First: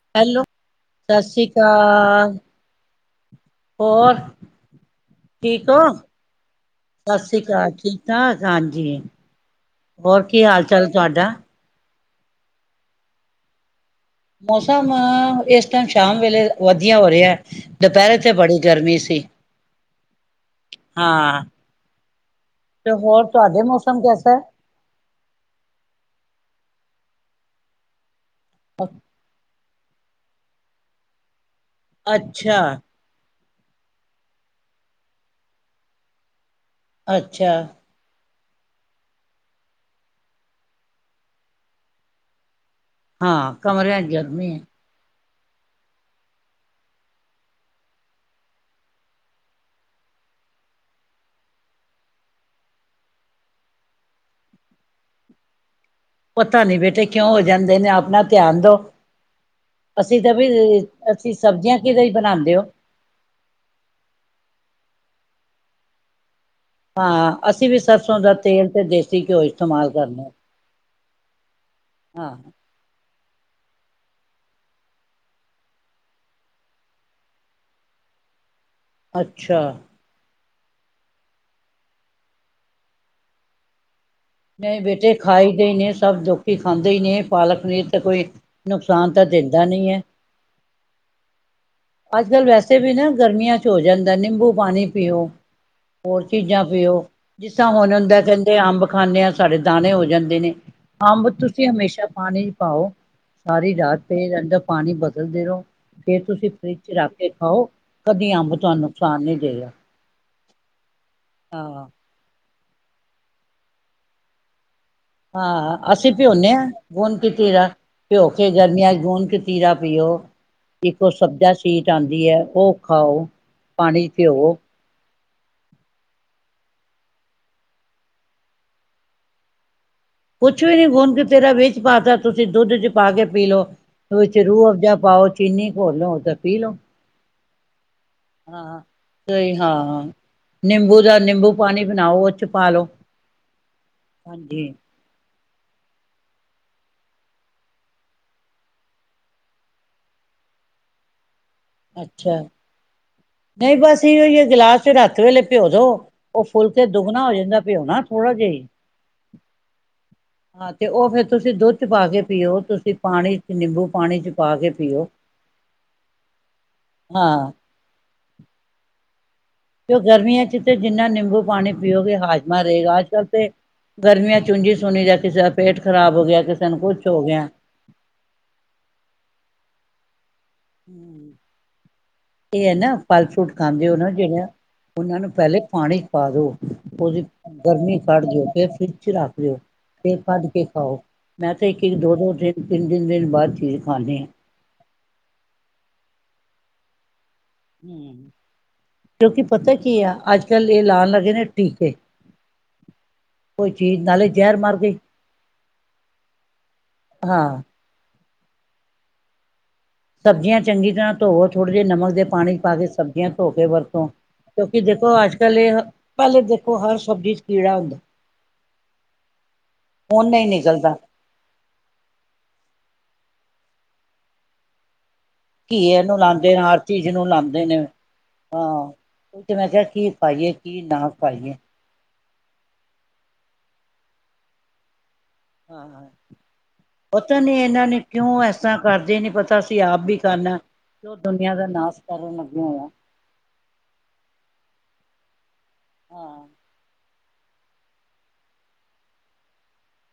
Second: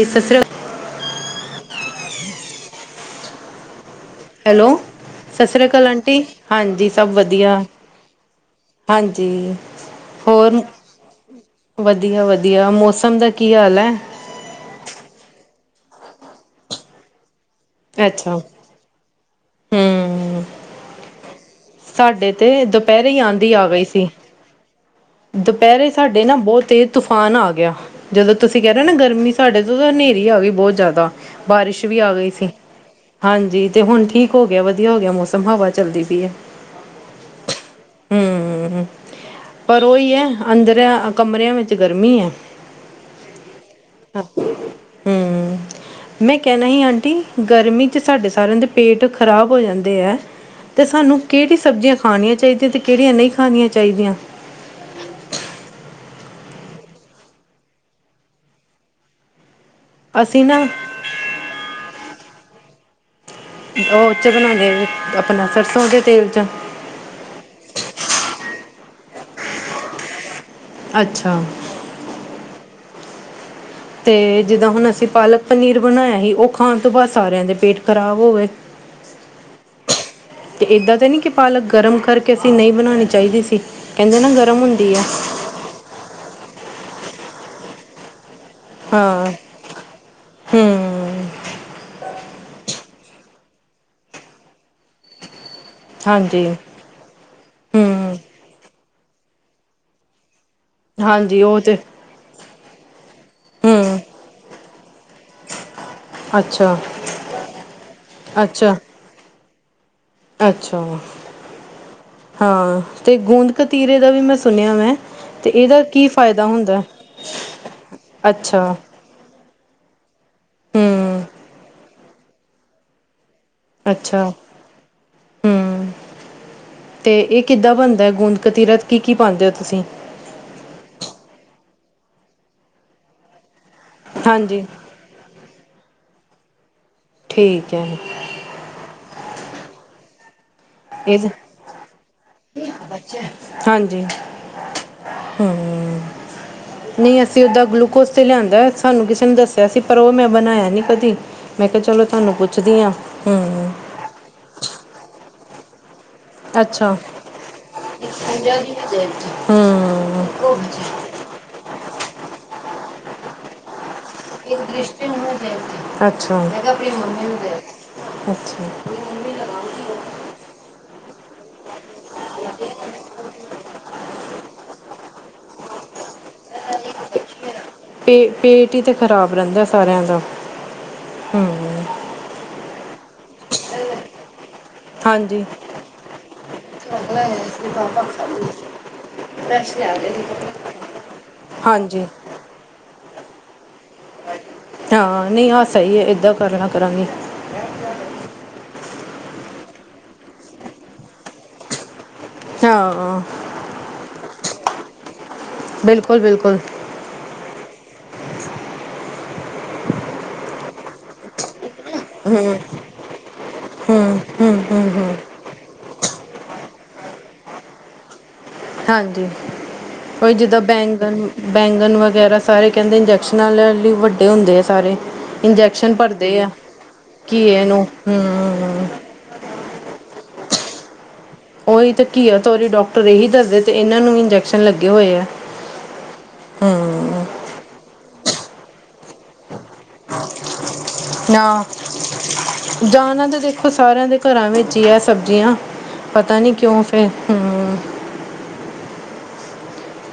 ਜੀ ਸਤਿ ਸ਼੍ਰੀ ਹੈਲੋ, ਅਕਾਲ ਸਤਿ ਸ਼੍ਰੀ ਅਕਾਲ। ਹੋਰ! ਹੈਲੋ! ਸਸ ਸ੍ਰੀ ਠੀਕ ਹੋ ਅਕਾਲ ਅੰਟੀ। ਹਾਂਜੀ, ਸਭ ਸਤਿ ਸ੍ਰੀ ਵਧੀਆ, ਅਕਾਲ ਠੀਕ ਠਾਕ ਹਾਂਜੀ। ਹੋਰ ਕੀ ਹਾਲ ਚਾਲ ਤੁਹਾਡਾ? ਵਧੀਆ, ਵਧੀਆ ਮੌਸਮ ਦਾ ਕੀ ਹਾਲ ਐ? ਮੌਸਮ ਇਸ ਟਾਈਮ ਸ਼ਾਮ ਵੇਲੇ ਵਧੀਆ ਹੋ ਰਿਹਾ, ਦੁਪਹਿਰੇ ਤੇ ਅੱਛਾ ਬੜੀ ਗਰਮੀ ਸੀ। ਹਮ ਹਾਂ, ਸਾਡੇ ਤੇ ਦੁਪਹਿਰੇ ਹੀ ਹੋਰ ਆਂਦੀ ਤੁਹਾਡੇ ਆ ਗਈ ਮੌਸਮ ਸੀ ਕੈਸਾ ਐ? ਦੁਪਹਿਰੇ ਸਾਡੇ ਨਾ ਬਹੁਤ ਤੇਜ਼ ਤੂਫਾਨ ਆ ਗਿਆ। ਜਦੋਂ ਤੁਸੀਂ ਕਹਿ ਰਹੇ ਹੋ ਨਾ ਗਰਮੀ ਸਾਡੇ ਤੋਂ ਤਾਂ ਹਨੇਰੀ ਆ ਗਈ ਬਹੁਤ ਜ਼ਿਆਦਾ। ਬਾਰਿਸ਼ ਵੀ ਆ ਗਈ ਸੀ। ਅੱਛਾ ਹਾਂਜੀ ਤੇ ਹੁਣ ਠੀਕ ਹੋ ਗਿਆ, ਵਧੀਆ ਹੋ ਗਿਆ ਮੌਸਮ, ਹਵਾ ਚੱਲਦੀ ਪਈ ਐ। ਅੱਛਾ! ਹੂੰ, ਹੂ। ਪਰ ਉਹੀ ਏ, ਅੰਦਰੇ ਕਮਰਿਆਂ ਵੇਚ ਗਰਮੀ ਏ। ਹਾਂ ਕਮਰਿਆਂ ਚ ਗਰਮੀ ਹੈ [unintelligible] ਹੂੰ। ਮੈਂ ਕਹਿਨਾ ਸੀ ਆਂਟੀ ਗਰਮੀ ਚ ਸਾਡੇ ਸਾਰਿਆਂ ਦੇ ਪੇਟ ਖ਼ਰਾਬ ਹੋ ਜਾਂਦੇ ਏ। ਤੇ ਸਾਨੂੰ ਕਿਹੜੀ ਸਬਜ਼ੀਆਂ ਖਣੀਆਂ ਚਾਹੀਦੀਆਂ, ਤੇ ਕਿਹੜੀਆਂ ਨੀ ਖਣੀਆਂ ਚਾਹੀਦੀਆਂ। [inaudible] ਪਤਾ ਨੀ ਬੇਟੇ ਕਿਉਂ ਹੋ ਜਾਂਦੇ ਨੇ ਆਪਨਾ ਧਿਆਨ ਦੋ, ਅਸੀਂ ਤਾਂ ਬੀ ਅਸੀਂ ਸਬਜ਼ੀਆਂ ਕਿਹਦੇ ਹੀ ਬਣਾਉਂਦੇ ਹੋ। ਡਰੋ ਚ ਬਨਾਦੇ ਆਪਨਾ ਸਰਸੋਂ ਦੇ ਤੇਲ ਚ ਹਾਂ, ਅਸੀਂ ਵੀ ਸਰਸੋਂ ਦਾ ਤੇਲ ਤੇ ਦੇਸੀ ਘਿਓ ਇਸਤੇਮਾਲ ਕਰਨੇਆ। ਅੱਛਾ। ਹਾਂ। ਤੇ ਜਿੱਦਾਂ ਹੁਨ ਅਸੀਂ ਪਾਲਕ ਪਨੀਰ ਬਨਾਇਆ ਸੀ, ਓ ਖਾਨ ਤੋਂ ਬਾਅਦ ਸਾਰਿਆਂ ਦੇ ਪੇਟ ਖ਼ਰਾਬ ਹੋਗੇ। [inaudible] ਅੱਛਾ। ਤੇ ਏਦਾਂ ਤਾਂ ਨੀ ਕਿ ਪਾਲਕ ਗਰਮ ਕਰਕੇ ਅਸੀਂ ਨੀ ਬਨਾਨੀ ਚਾਹੀਦੀ ਸੀ, ਕਹਿੰਦੇ ਨਾ ਗਰਮ ਨੀ ਹੁੰਦੀ ਹੈ ਬੇਟੇ ਖਾਈ ਦੇਨੇ ਸਭ ਦੋਖੀ ਖਾਂਦੇ ਹੀ ਨੇ ਪਾਲਕ ਪਨੀਰ ਤੇ ਕੋਈ ਨੁਕਸਾਨ ਤਾਂ ਹਾਂ ਦਿੰਦਾ ਨੀ ਏ। ਹੂੰ ਅੱਜ-ਕੱਲ੍ਹ ਵੈਸੇ ਵੀ ਨਾ ਗਰਮੀਆਂ ਚ ਹੋ ਜਾਂਦੇ, ਨਿੰਬੂ ਪਾਨੀ ਪੀਓ। ਹੋਰ ਹਾਂਜੀ ਚੀਜ਼ਾਂ ਪੀਓ ਜਿਸ ਤਾਂ ਹੁਨ ਹੂੰ ਹੁੰਦੇ ਕਹਿੰਦੇ ਅੰਬ ਖਾਂਨੇ ਆ, ਸਾਡੇ ਦਾਨੇ ਹੋ ਜਾਂਦੇ ਨੇ ਅੰਬ ਹਾਂਜੀ ਉਹ ਤੁਸੀਂ ਤਾਂ ਹਮੇਸ਼ਾ ਪਾਨੀ ਚ ਪਾਓ, ਸਾਰੀ ਹੂੰ ਰਾਤ ਪੇ ਰਹੇਦੋ ਪਾਨੀ ਬਦਲਦੇ ਰਹੋ, ਜੇ ਤੁਸੀਂ ਅੱਛਾ ਫਰਿੱਜ ਚ ਰੱਖਕੇ ਖਾਓ ਕਦੀ ਅੰਬ ਅੱਛਾ ਤੁਹਾਨੂੰ ਸ਼ੂਨ ਨੀ ਦੇਗਾ। ਅੱਛਾ। ਹਾਂ। ਹਾਂ ਤੇ ਗੂੰਦ ਕਤੀਰੇ ਦਾ ਵੀ ਮੈਂ ਸੁਨਿਆ ਵੈਂ। ਹਾਂ, ਅਸੀਂ ਭਿਉਂਨੇ ਆ, ਗੁੰਦ ਕਿਤੀਰਾ, ਭਿਂਓ ਕੇ ਅੱਛਾ ਗਰਮੀਆਂ'ਚ ਗੁ ਤੀਰਾ ਪੀਓ, ਇੱਕ ਉਹ ਹੂੰ ਸਬਜ਼ਾ ਸ਼ੀਟ ਆਂਦੀ ਐ, ਉਹ ਖਾਓ। ਪਾਣੀ ਚ ਅੱਛਾ, ਭਿਓ ਹੂੰ ਤੇ ਇਹ ਕਿੱਦਾਂ ਬਣਦਾ ਏ, ਗੂੰਦ ਕਤੀਰਾ ਕੀ-ਕੀ ਪਾਂਦੇ ਓ ਤੁਸੀ? ਕੁਛ ਵੀ ਨੀ ਗੁਣ ਕਤੀਰਾ ਵਿੱਚ ਪਾਤਾ, ਤੁਸੀਂ ਦੁੱਧ'ਚ ਪਾਕੇ ਪੀਲੋ। ਵਿੱਚ ਹਾਂਜੀ ਰੂਹ ਅਫਜਾ ਪਾਓ, ਚੀਨੀ ਘੋਲੋ ਤੇ ਪੀਲੋ। ਠੀਕ ਐ, ਜ ਹਾਂ, ਸਈ ਹਾਂ ਨਿੰਬੂ ਦਾ ਇਹ ਨਿੰਬੂ ਪਾਨੀ ਬਨਾਓ ਉ ਚ ਪਾਾਲੋ ਹਾਂਜੀ ਹਾਂਜੀ। ਹੂੰ। ਨਈ, ਅਸੀਂ ਉੱਦਾਂ ਗਲੂਕੋਸ 'ਤੇ ਲਿਆਂਦਾ ਸਾਨੂੰ ਕਿਸੇ ਨੇ ਦੱਸਿਆ ਸੀ ਪਰ ਓਹ ਮੈਂ ਬਣਾਇਆ ਨੀ ਕਦੀ ਮੈਂ ਕਿਆ ਚਲੋ ਤੁਹਾਨੂੰ ਪੁੱਛਨੀ ਆ। ਨਈ ਬਸ ਇਹੀਓ ਯੇ ਗਲਾਸ ਚ ਰੱਥ ਵੇਲੇ ਪਓ ਦੋ। ਓਹ ਫੁਲ ਕੇ ਦੁੱਗਨਾ ਹੋ ਜਾਂਦਾ, ਪਯੋਨਾ ਥੋੜਾ ਜਾ ਹੀ। ਹਾਂ। ਹਾਂ ਤੇ ਓਹ ਫੇਰ ਤੁਸੀਂ ਦੁੱਧ ਚ ਪਾ ਕੇ ਪੀਓ ਤੁਸੀਂ ਪਾਣੀ ਚ ਨਿੰਬੂ ਪਾਣੀ ਚ। ਪਾ ਕੇ ਪੀਓ ਅੱਛਾ, ਹਾਂ ਅਛਾ। ਕਿ ਗਰਮੀਆਂ ਚ ਤੇ ਜਿੰਨਾ ਨਿੰਬੂ ਪਾਣੀ ਪੀਓਗੇ ਹਾਜ਼ਮਾ ਰਹੇਗਾ ਅੱਜ ਕੱਲ੍ਹ ਤੇ ਗਰਮੀਆਂ ਚ ਓਣਜੀ ਸੁਨਿ ਦਾ ਕਿਸੇ ਦਾ ਪੇਟ ਖ਼ਰਾਬ ਹੋ ਗਿਆ ਕਿਸੇ ਨੂੰ ਕੁਛ ਹੋ ਗਿਆ। ਪੇ ਪੇਟ ਹੀ ਤੇ ਖ਼ਰਾਬ ਰਹਿੰਦਾ ਸਾਰਿਆਂ ਦਾ ਹੂੰ। ਹਮ ਇਹ ਹੈ ਨਾ ਫਲ-ਫਰੂਟ ਖਾਂਦੇ ਹੋ ਨਾ ਜਿਹੜਾ ਉਹਨਾਂ ਨੂੰ ਹਾਂਜੀ ਪਹਿਲੇ ਪਾਣੀ ਪਾ ਦੋ, ਉਹਦੀ ਅਗਲਾ ਹੈ ਇਸ ਗਰਮੀ ਪਾਪਾ ਕਢ ਖਾਲੀ ਦੇਓ ਜੇ ਫਿਰ ਰੱਖ ਦਿਓ, ਫਰੈਸ਼ ਲਿਆ ਦੇ ਫਿਰ ਦੇ ਕਡ ਕੇ ਕੱਪੜੇ ਖਾਓ ਮੈਂ ਤੇ ਇੱਕ-ਇੱਕ, ਹਾਂਜੀ ਦੋ-ਦੋ ਦਿਨ ਤਿੰਨ-ਤਿੰਨ ਦਿਨ ਬਾਦ ਚੀਜ਼ ਖਾਂਨੀ ਹਾਂ। ਹਾਂ, ਨੀ ਆਹ ਸਹੀ ਹੈ ਏਦਾਂ ਕਰਲਿਆ ਕਰਾਂਗੇ। ਹੂੰ, ਕਿਉਂਕਿ ਪਤਾ ਕੀ ਆ ਅੱਜ-ਕੱਲ ਇਹ ਲਾਣ ਲੱਗੇ ਨੇ ਟੀਕੇ। ਹਾਂ ਕੋਈ ਚੀਜ਼, ਨਾਲੇ ਜ਼ਹਿਰ ਮਰ ਗਈ। ਬਿਲਕੁਲ ਬਿਲਕੁਲ ਹਾਂ। ਸਬਜ਼ੀਆਂ ਚੰਗੀ ਤਰ੍ਹਾਂ ਧੋਵੋ, ਥੋੜੇ ਦੇਰ ਨਮਕ ਦੇ ਪਾਣੀ ਚ ਪਾ ਕੇ ਸਬਜ਼ੀਆਂ ਧੋ ਕੇ ਵਰਤੋਂ। ਹਮ ਹਮ ਕਿਉਂਕਿ, ਹਮ ਹਮ ਦੇਖੋ ਅੱਜ-ਕੱਲ ਇਹ, ਪਹਿਲੇ ਦੇਖੋ ਹਰ ਸਬਜ਼ੀ ਚ ਕੀੜਾ ਹੁੰਦਾ। ਹਾਂਜੀ, ਹੁਣ ਉਈ ਨਹੀਂ ਜਿੱਦਾਂ ਨਿਕਲਦਾ ਬੈਂਗਨ ਬੈਂਗਨ ਵਗੈਰਾ ਸਾਰੇ ਕਹਿੰਦੇ ਇੰਜੈਕਸ਼ਨਾਂ ਨਾਲ ਹੀ ਵੱਡੇ ਹੁੰਦੇ ਆ ਸਾਰੇ। ਇੰਜੈਕਸ਼ਨ ਘੀਏ ਨੂੰ ਭਰਦੇ ਆ, ਲਾਉਂਦੇ ਨੇ ਹਰ ਚੀਜ਼ ਨੂੰ ਘੀਏ ਨੂੰ ਹੂੰ। ਉਹ ਤੇ ਮੈਂ ਕਿਹਾ ਕੀ ਖਾਈਏ ਕੀ ਨਾ ਖਾਈਏ। ਉਹੀ ਤਾਂ ਘੀਆ, ਤੋਰੀ ਡਾਕਟਰ ਇਹੀ ਦੱਸਦੇ, ਤੇ ਇਹਨਾਂ ਨੂੰ ਇੰਜੈਕਸ਼ਨ ਲੱਗੇ ਹੋਏ ਆ। ਹਾਂ, ਹੂੰ ਪਤਾ ਨੀ ਇਹਨਾਂ ਨੇ ਕਿਉਂ ਐਸਾ ਕਰਦੇ ਨੀ ਪਤਾ ਤੁਸੀਂ ਆਪ ਵੀ ਖਾਣਾ, ਜੋ ਦੁਨੀਆਂ ਦਾ ਨਾਸ਼ ਕਰਨ ਲੱਗੇ ਹੋਏ ਆਂ। ਖਾਣਾ ਤਾਂ ਦੇਖੋ ਸਾਰਿਆਂ ਦੇ ਘਰਾਂ ਵਿੱਚ ਹੀ ਹੈ ਸਬਜ਼ੀਆਂ, ਪਤਾ ਹਾਂ ਨੀ ਕਿਉਂ ਫਿਰ ਹੂੰ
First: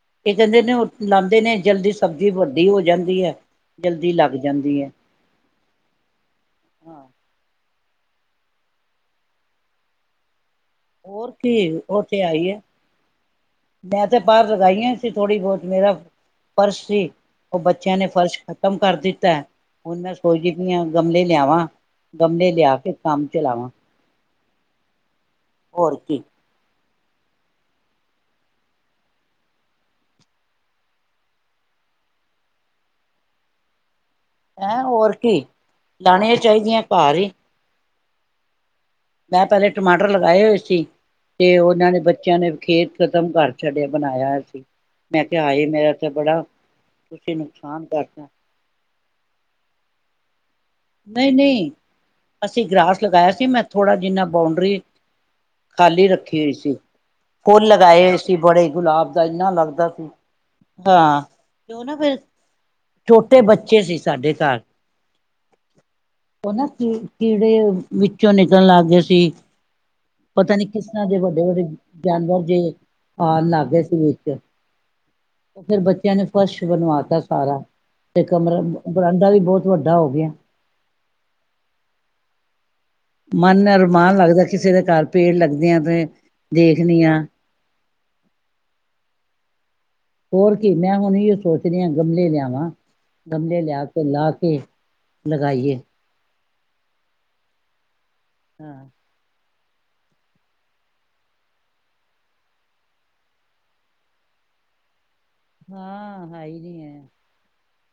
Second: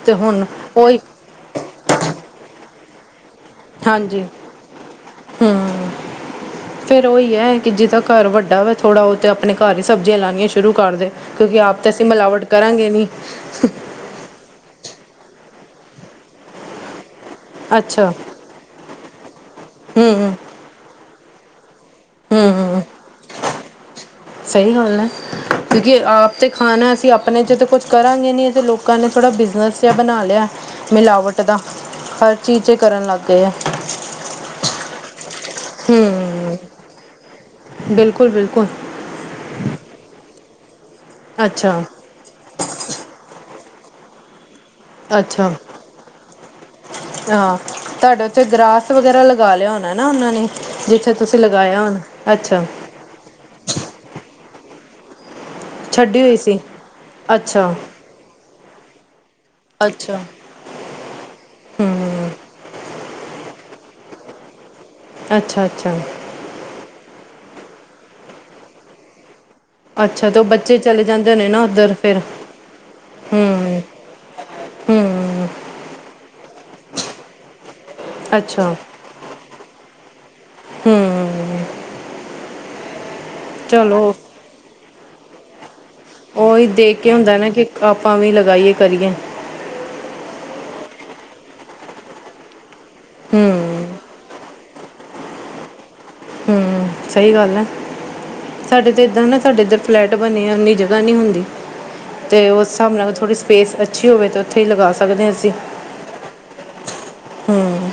ਤੇ ਏ ਹੁਣ ਕਹਿੰਦੇ ਨੇ, ਉਹ ਉਹੀ ਲਾਦੇ ਨੇ ਜਲਦੀ ਸਬਜ਼ੀ ਵੱਡੀ ਹੋ ਜਾਂਦੀ ਹੈ ਜਲਦੀ ਹਾਂਜੀ ਲੱਗ ਜਾਂਦੀ ਹੈ। ਹੂੰ। ਹਾਂ ਫੇਰ ਉਹੀ ਹੈ ਕਿ ਜਿਹਦਾ ਘਰ ਵੱਡਾ ਹੋਵੇ ਥੋੜਾ, ਉਹ ਤੇ ਆਪਣੇ ਘਰ ਹੀ ਸਬਜ਼ੀਆਂ ਲਾਣੀਆਂ ਸੁ ਸ਼ੁਰੂ ਕਰਦੇ, ਹੋਰ ਕਿਉਂਕਿ ਕੀ ਆਪ ਤਾਂ ਉਹ ਅਸੀਂ ਤੇ ਮਿਲਾਵਟ ਆਈ ਹੈ ਕਰਾਂਗੇ ਨੀ। ਮੈਂ ਤੇ ਬਾਰ ਲਗਾਈਆਂ ਸੀ ਥੋੜ੍ਹੀ ਬਹੁਤ, ਮੇਰਾ ਫਰਸ਼ ਸੀ। ਉ ਬੱਚਿਆਂ ਨੇ ਅੱਛਾ ਫ਼ਰਸ਼ ਖਤਮ ਕਰ ਦਿੱਤਾ, ਹੁਣ ਹੂੰ ਮੈਂ ਸੋਚਦੀ ਪਈ ਆਂ ਗਮਲੇ ਲਿਆਵਾਂ। ਹੂੰ ਗਮਲੇ ਲਿਆ ਹੂੰ ਕੇ ਕੰਮ ਚਲਾਵਾਂ। ਸਹੀ ਗੱਲ ਹੈ, ਹੋਰ ਕਿਉਂਕਿ ਕੀ ਆਪ ਤੇ ਖਾਣਾ, ਅਸੀਂ ਆਪਣੇ 'ਚ ਤਾਂ ਕੁਛ ਕਰਾਂਗੇ ਨੀ ਤੇ ਲੋਕਾਂ ਨੇ ਥੋੜ੍ਹਾ ਬਿਜ਼ਨਸ ਜਿਹਾ ਬਣਾ ਲਿਆ ਮਿਲਾਵਟ ਦਾ, ਹਰ ਚੀਜ਼ ਚ ਕਰਨ ਲੱਗ ਗਏ ਆ। ਹੈਂ, ਹੋਰ ਕੀ ਲਾਣੀਆਂ ਹੂੰ ਚਾਹੀਦੀਆਂ ਘਰ ਹੀ ਬਿਲਕੁਲ -ਬਿਲਕੁਲ! ਮੈਂ ਪਹਿਲੇ ਟਮਾਟਰ ਲਗਾਏ ਹੋਏ ਸੀ, ਤੇ ਅੱਛਾ ਉਹਨਾਂ ਨੇ ਬੱਚਿਆਂ ਨੇ ਖੇਤ ਖਤਮ ਕਰ ਛੱਡਿਆ, ਬਣਾਇਆ ਸੀ। ਮੈਂ ਕਿਹਾ, ਅੱਛਾ ਹਾਏ ਮੇਰਾ ਤੇ ਬੜਾ ਤੁਸੀਂ ਨੁਕਸਾਨ ਕਰਤਾ। ਤੇ ਗ੍ਰਾਸ ਵਗੈਰਾ ਲਗਾ ਲਿਆ ਹੋਣਾ ਨਾ ਉਹਨਾਂ ਨੇ ਜਿੱਥੇ ਤੁਸੀਂ ਨਹੀਂ-ਨਹੀਂ, ਲਗਾਇਆ ਹੋਣਾ ਅੱਛਾ ਅਸੀਂ ਗ੍ਰਾਸ ਲਗਾਇਆ ਸੀ, ਮੈਂ ਥੋੜ੍ਹਾ ਜਿੰਨਾ ਬਾਊਂਡਰੀ ਖਾਲੀ ਰੱਖੀ ਹੋਈ ਸੀ, ਫੁੱਲ ਅੱਛਾ ਲਗਾਏ ਹੋਏ ਸੀ। ਸੀ, ਬੜੇ ਗੁਲਾਬ ਦਾ ਇੰਨਾ ਲੱਗਦਾ ਸੀ ਅੱਛਾ ਹਾਂ ਕਿ ਹੂੰ ਨਾ ਫਿਰ ਛੋਟੇ ਬੱਚੇ ਸੀ ਸਾਡੇ ਘਰ ਅੱਛਾ-ਅੱਛਾ! ਉਹ ਨਾ ਕੀ ਕੀੜੇ ਵਿੱਚੋਂ ਨਿਕਲਣ ਲੱਗ ਗਏ ਸੀ। ਅੱਛਾ ਤੇ ਉਹ ਪਤਾ ਨੀ ਬੱਚੇ ਕਿਸ ਚਲੇ ਤਰ੍ਹਾਂ ਦੇ ਜਾਂਦੇ ਹੋਣੇ ਵੱਡੇ-ਵੱਡੇ ਨਾ ਉੱਧਰ ਫਿਰ ਜਾਨਵਰ ਜੇ ਆਉਣ ਲੱਗ ਹੂੰ ਗਏ ਸੀ ਵਿੱਚ ਹੂੰ, ਫਿਰ ਬੱਚਿਆਂ ਨੇ ਫਰਸ਼ ਬਣਵਾਤਾ ਸਾਰਾ ਤੇ ਕਮਰਾ ਅੱਛਾ ਬਾਰਾਂਡਾ ਵੀ ਬਹੁਤ ਵੱਡਾ ਹੋ ਗਿਆ। ਹੂੰ, ਮਨ ਚਲੋ ਅਰਮਾਨ ਲੱਗਦਾ ਕਿਸੇ ਦੇ ਘਰ ਪੇੜ ਲੱਗਦੇ ਆ ਤੇ ੳਹੀ, ਦੇਖ ਦੇਖਣੀ ਕੇ ਆ ਹੁੰਦਾ ਨਾ ਕਿ ਆਪਾਂ ਵੀ ਲਗਾਈਏ, ਕਰੀਏ। ਹੋਰ ਕੀ ਮੈਂ ਹੁਨ ਏਹੀੳ ਸੋਚਦੀ ਹਾਂ, ਗਮਲੇ ਲਿਆਵਾਂ, ਗਮਲੇ ਲਿਆ ਹੂੰ, ਕੇ ਲਾ ਕੇ ਲਗਾਈਏ। ਹੂੰ, ਸਹੀ ਗੱਲ ਏ, ਹਾਂ ਸਾਡੇ ਤੇ ਏਦਾਂ ਨਾ ਸਾਡੇ ਏਧਰ ਫਲੈਟ ਬਨੇਆ ਉਨੀ ਜਗਾ ਨੀ ਹੁੰਦੀ। ਤੇ, ਉਸ ਹਸਾਬ ਨਾਲ ਥੋੜੀ ਸਪੇਸ ਅੱਛੀ ਹੋਵੇ ਤਾਂ ੳਥੇ ਹੀ ਲਗਾ ਸਕਦੇ ਆ ਅਸੀ। ਹਾਂ ਹਾਈ ਜੀ ਏ। ਹੂੰ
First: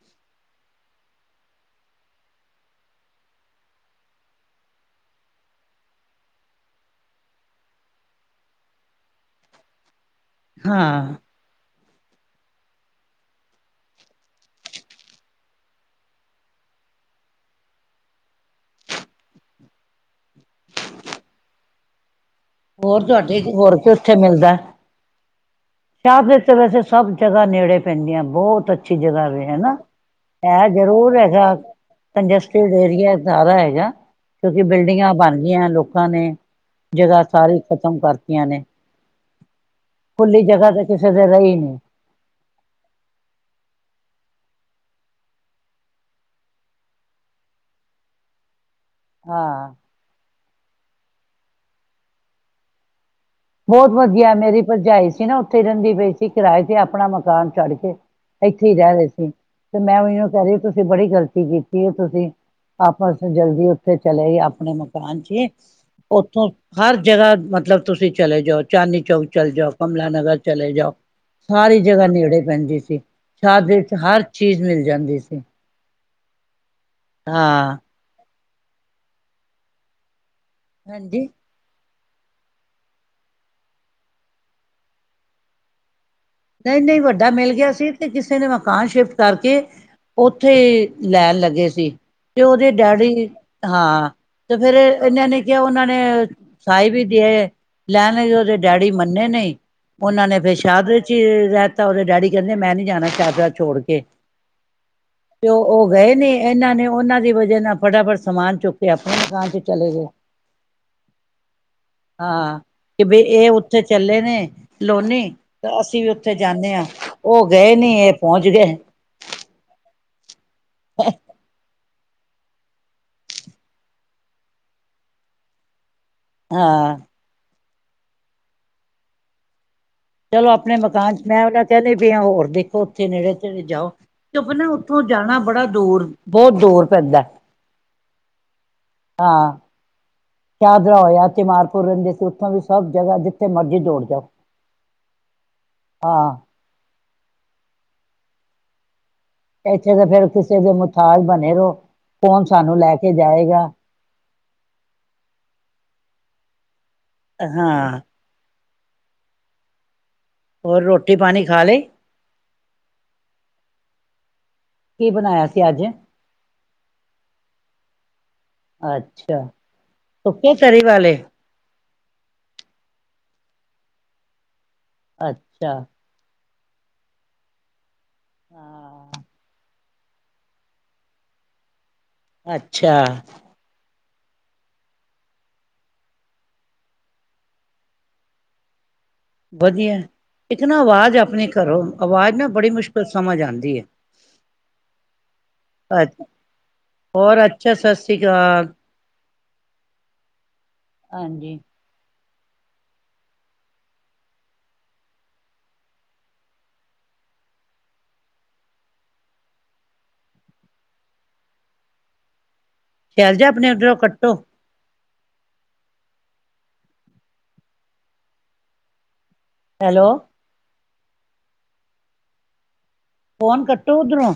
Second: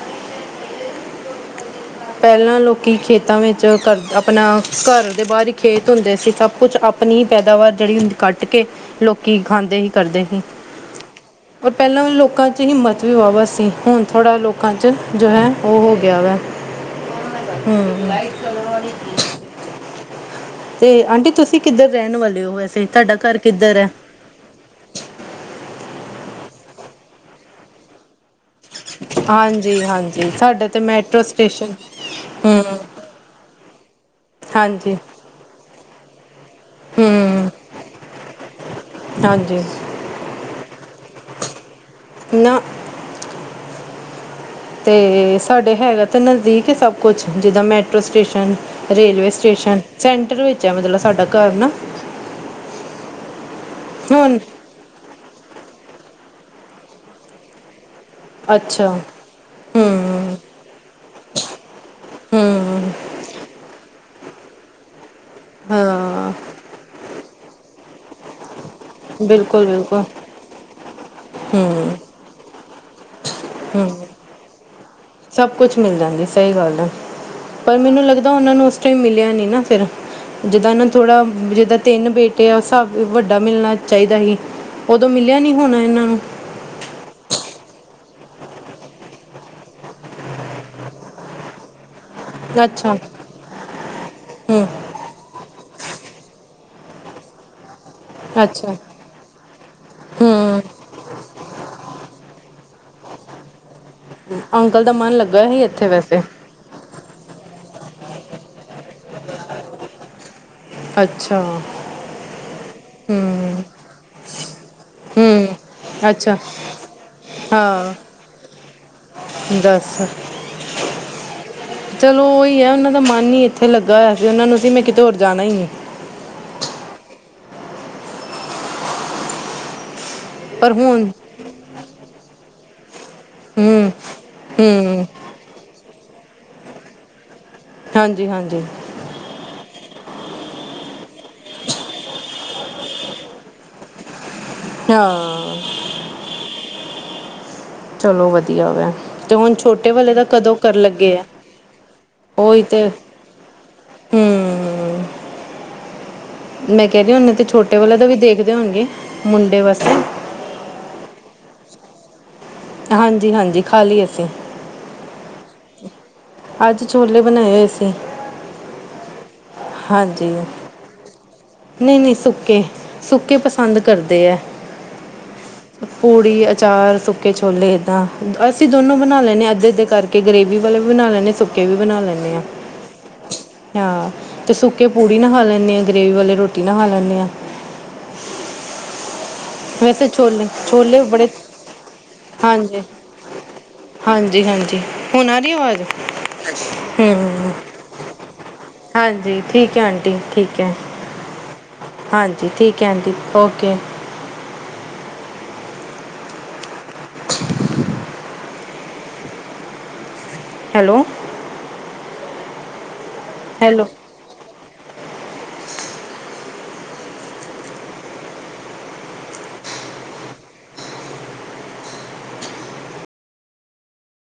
ਪੈਲਾਂ ਲੋਕੀ ਖੇਤਾਂ ਵਿੱਚ ਘਰ ਅਪਣਾ ਘਰ ਦੇ ਬਾਹਰ ਹੀ ਖੇਤ ਹੁੰਦੇ ਸੀ, ਸਭ ਕੁਛ ਅਪਨਾ ਅਪਨੀ ਪੈਦਾਵਾਰ ਜੇੜੀ ਹੁੰਦੀ ਕੱਟ ਕੇ ਲੋਕੀ ਖਾਂਦੇ ਹੀ ਕਰਦੇ ਹੀ। ਹਾਂ। ਪਰ ਪੈਲਾਂ ਲੋਕਾਂ ਚ ਹਿਮਤ ਵਾਵਾ ਸੀ, ਹੁਨ ਥੋੜਾ ਲੋਕਾਂ ਚ ਜੋ ਹੈ ੳਹ ਹੋ ਗਿਆ ਵੇ। ਹੂੰ, ਤੇ ਆਂਟੀ ਤੁਸੀ ਕਿੱਧਰ ਰਹਨ ਵਾਲੇ ੳ ਵੈਸੇ? ਤਾਡਾ ਘਰ ਕਿੱਧਰ ਏ? ੳਥੇ ਮਿਲਦਾ ਦੇ ਵਿੱਚ ਵੈਸੇ ਸਭ ਜਗਾ ਨੇੜੇ ਪੈਂਦੀਏ, ਬਹੁਤ ਅੱਛੀ ਜਗਾ ਵੇ ਹੈਨਾ। ਹਾਂਜੀ ਹਾਂਜੀ ਸਾਡਾ ਏ ਤੇ ਜ਼ਰੂਰ ਮੈਟਰੋ ਹੈਗਾ ਸਟੇਸ਼ਨ ਕੰਜਸਟਿਡ ਹੂੰ ਏਰੀਆ ਜਾਦਾ ਹੈਗਾ, ਕਿਉਂਕਿ ਹਾਂਜੀ ਬਿਲਡਿੰਗਾਂ ਬਨ ਗਈਆਂ ਲੋਕਾਂ ਨੇ ਜਗਾ ਹੂੰ ਸਾਰੀ ਖ਼ਤਮ ਕਰਤੀਆਂ ਨੇ। ਹਾਂਜੀ। ਖੁੱਲੀ ਜਗਾ ਤੇ ਕਿਸੇ ਦੇ ਰਈ ਨੀ। ਨਾ ਤੇ ਸਾਡੇ ਹੈਗਾ ਤਾਂ ਨਜਦੀਕ ਏ ਸਭ ਕੁਛ ਜਿੱਦਾ ਮੈਟਰੋ ਸਟੇਸ਼ਨ ਰੇਲਵੇ ਹਾਂ ਸਟੇਸ਼ਨ, ਸੈਂਟਰ ਵਿੱਚ ਏ ਮਤਲਬ ਸਾਡਾ ਘਰ ਨਾ। ਬੋਤ ਵਧੀਆ, ਹੁਣ ਮੇਰੀ ਪਰਜਾਈ ਸੀ ਨਾ ੳਥੇ ਰੈੰਦੀ ਪਈ ਸੀ ਕਿਰਾਏ ਤੇ, ਅਪਨਾ ਮਕਾਨ ਛਡ ਕੇ ਇੱਥੇ ਈ ਅੱਛਾ ਰਹ ਰਹੇ ਸੀ ਤੇ ਮੈਂ ੳਨੂੰ ਹੂੰ ਕੈ ਰਈ ਤੁਸੀ ਬੜੀ ਗਲਤੀ ਕੀਤੀ ਏ ਤੁਸੀ ਹੂੰ ਆਪਸ ਜਲਦੀ ੳਥੇ ਚਲੇ ਗਏ ਅਪਣੇ ਮਕਾਨ ਚੀ। ਹਾਂ ੳਥੋਂ ਹਰ ਜਗਾ ਮਤਲਬ ਤੁਸੀ ਚਲੇ ਜੋ ਚਾਂਦਨੀ ਚੌਕ ਚਲ ਬਿਲਕੁਲ ਜੋ, ਬਿਲਕੁਲ ਕਮਲਾ ਨਗਰ ਚਲੇ ਜਾਓ, ਸਾਰੀ ਹੂੰ ਜਗਾ ਨੇੜੇ ਪੈਂਦੀ ਸੀ। ਸਾ਼ਦਰੇ ਚ ਹੂੰ ਹਰ ਚੀਜ ਮਿਲ ਜਾਂਦੀ ਸੀ। ਸਭ ਕੁਛ ਮਿਲ ਜਾਂਦੀ ਸਹੀ ਗੱਲ ਏ, ਹਾਂ ਪਰ ਮੈਨੂੰ ਲੱਗਦਾ ੳਨਾਂ ਨੂੰ ੳਸ ਟਾਇਮ ਮਿਲਿਆ ਨਈ ਨਾ ਫੇਰ। ਜਿੱਦਾਂ ਨਾ ਥੋੜਾ ਹਾਂਜੀ ਜਿੱਦਾਂ ਤਿੰਨ ਬੇਟੇ ਆ ਸਭ ਵੱਡਾ ਮਿਲਨਾ ਚਾਹੀਦਾ ਸੀ ੳਦੋਂ ਮਿਲਿਆ ਨੀ ਹੋਨਾ ਏਨਾਂ ਨੂੰ ਤੇ ਨਈ ਨਈ ਵੱਡਾ ਮਿਲ ਗਿਆ ਸੀ ਤੇ ਕਿਸੇ ਨੇ ਮਕਾਨ ਸ਼ਿਫਟ ਕਰਕੇ ੳਥੇ ਲੈਨ ਲੱਗੇ ਸੀ ਤੇ ੳਦੇ ਅੱਛਾ ਡੈਡੀ ਹਾਂ ਤੇ ਹੂੰ ਫੇਰ ਏਨਾਂ ਨੇ ਕੈਆ ੳਨਾਂ ਨੇ ਸਾਈ ਵੀ ਦੇ ਆਏ ਲੈ ਲਈ ੳਦੇ ਅੱਛਾ ਡੈਡੀ ਮੰਨੇ ਨਈ ੳਨਾਂ ਨੇ ਫੇਰ ਹੂੰ ਸ਼ਾਦਰੇ ਚ ਰੈਤਾ ੳਦੇ ਡੈਡੀ ਕੈਂਦੇ ਮੈਂ ਨੀ ਜਾਨਾ ਸਾ਼ਦਰਾ ਛੋੜ ਕੇ। ਅੰਕਲ ਦਾ ਮਨ ਲੱਗਾ ਹੀ ਏਥੇ ਵੈਸੇ। ਏਨਾਂ ਨੇ ੳਨਾਂ ਦੀ ਵਜਾ ਨਾਲ ਫਟਾਫਟ ਸਮਾਨ ਚੁੱਕ ਕੇ ਅਪਨੇ ਮਕਾਨ ਚ ਚਲੇ ਗਏ। ਅੱਛਾ ਹਾਂ ਕੇ ਬੇ ਏ ਹੂੰ ੳਥੇ ਚਲੇੇ ਨੇ ਲੋਨੀ ਹੂੰ ਤਾਂ ਅਸੀ ਵੀ ੳਥੇ ਅੱਛਾ ਜਾਨੇ ਆ, ੳ ਗਏ ਨੀ ਹਾਂ ਏ ਪੋੰਚ ਗਏ। ਦੱਸ [inaudible] ਚਲੋ ੳਈ ਐ, ੳਨਾਂ ਦਾ ਮਨ ਈ ਏਥੇ ਲੱਗਾ ਹੋਇਆ ਸੀ ੳਨਾ ਨੂੰ ਸੀ ਮੈਂ ਕਿਤੇ ਹੋਰ ਜਾਨਾ ਈ ਨੀ। ਹਾਂ ਚਲੋ ਪਰ ਆਪਣੇ ਹੁਣ ਮਕਾਨ ਚ, ਮੈਂ ਉਹਨਾਂ ਕਹਿੰਦੀ ਪਈ ਹਾਂ ਹੋਰ ਦੇਖ ਉੱਥੇ ਨੇੜੇ ਤੇੜੇ ਜਾਓ, ਹੂੰ ਕਿਉਂਕੇ ਨਾ ਉੱਥੋਂ ਹੂੰ ਜਾਣਾ ਬੜਾ ਦੂਰ ਬਹੁਤ ਦੂਰ ਪੈਂਦਾ ਹਾਂਜੀ ਹਾਂਜੀ ਹਾਂ ਸਾਦਰਾ ਹੋਇਆ, ਅਸੀ ਮਾਰਪੁਰ ਰਹਿੰਦੇ ਸੀ ਉੱਥੋਂ ਵੀ ਸਭ ਜਗ੍ਹਾਹ ਜਿੱਥੇ ਮਰਜ਼ੀ ਦੋੜ ਜਾਓ ਹਾਂ ਹਾਂ ਚਲੋ ਵਧੀਆ ਵੈ ਤੇ ਹੁਣ ਛੋਟੇ ਇੱਥੇ ਤਾਂ ਵਾਲੇ ਦਾ ਫੇਰ ਕਦੋਂ ਕਿਸੇ ਦੇ ਕਰਨ ਲੱਗੇ ਆ, ਮੁਥਾਜ ਬਣੇ ਰਹੋ ਕੌਣ ਉਹੀ ਸਾਨੂੰ ਤੇ ਲੈ ਕੇ ਜਾਏਗਾ ਹੂ ਮੈਂ ਕਹਿ ਰਹੀ ਆਂ, ਹੁਣ ਤੇ ਛੋਟੇ ਵਾਲੇ ਹਾਂ ਦਾ ਵੀ ਦੇਖਦੇ ਹੋਣਗੇ ਮੁੰਡੇ ਵਾਸਤੇ ਹੋਰ ਰੋਟੀ ਪਾਣੀ ਖਾ ਲਈ ਹਾਂਜੀ ਹਾਂਜੀ ਖਾ ਲਈ ਅਸੀਂ ਕੀ ਬਣਾਇਆ ਸੀ ਅੱਜ ਅੱਜ ਛੋਲੇ ਬਣਾਏ ਹੋਏ ਸੀਂ ਅੱਛਾ ਹਾਂਜੀ ਸੁੱਕੇ ਤਰੀ ਵਾਲੇ ਨਹੀਂ ਨਹੀਂ ਸੁੱਕੇ, ਸੁੱਕੇ ਪਸੰਦ ਕਰਦੇ ਆ ਅੱਛਾ ਪੂੜੀ ਅਚਾਰ ਸੁੱਕੇ ਛੋਲੇ ਇੱਦਾਂ, ਅਸੀਂ ਦੋਨੋਂ ਹਾਂ ਬਣਾ ਲੈਂਨੇ ਆਂ, ਅੱਧੇ ਅੱਧੇ ਕਰਕੇ ਗਰੇੇਵੀ ਵਾਲੇ ਵੀ ਬਣਾ ਲੈਨੇ ਆਂ, ਸੁੱਕੇ ਵੀ ਬਣਾ ਲੈਨੇ ਆਂ ਅੱਛਾ ਹਾਂ ਤੇ ਸੁੱਕੇ ਪੂੜੀ ਨਾਲ ਖਾ ਲੈਂਨੇ ਆਂ, ਗ੍ਰੇਵੀ ਵਾਲੇ ਰੋਟੀ ਨਾ ਖਾ ਲੈਂਨੇ ਆਂ ਵਧੀਆ, ਵੈਸੇ ਛੋਲੇ ਇੱਕ ਨਾ ਛੋਲੇ ਆਵਾਜ਼ ਬੜੇ ਆਪਣੇ ਘਰੋਂ, ਆਵਾਜ਼ ਨਾ ਬੜੀ ਹਾਂਜੀ ਮੁਸ਼ਕਿਲ ਸਮਝ ਆਉਂਦੀ ਹੈ ਹਾਂਜੀ ਹਾਂਜੀ ਹੁਣ ਆ ਹੀ ਆਵਾਜ਼ ਅ ਹੋਰ ਹੂ ਅੱਛਾ ਸਤਿ ਸ੍ਰੀ ਅਕਾਲ ਹਾਂਜੀ ਠੀਕ ਹੈ ਆਂਟੀ ਠੀਕ ਹੈ ਹਾਂਜੀ ਹਾਂਜੀ ਠੀਕ ਹੈ ਆਂਜੀ ਓਕੇ ਹੈਲੋ ਸ਼ੈਲਜਾ ਆਪਣੇ ਹੈਲੋ ਉੱਧਰੋਂ ਕੱਟੋ ਹੈਲੋ ਫੋਨ ਕੱਟੋ ਉਧਰੋਂ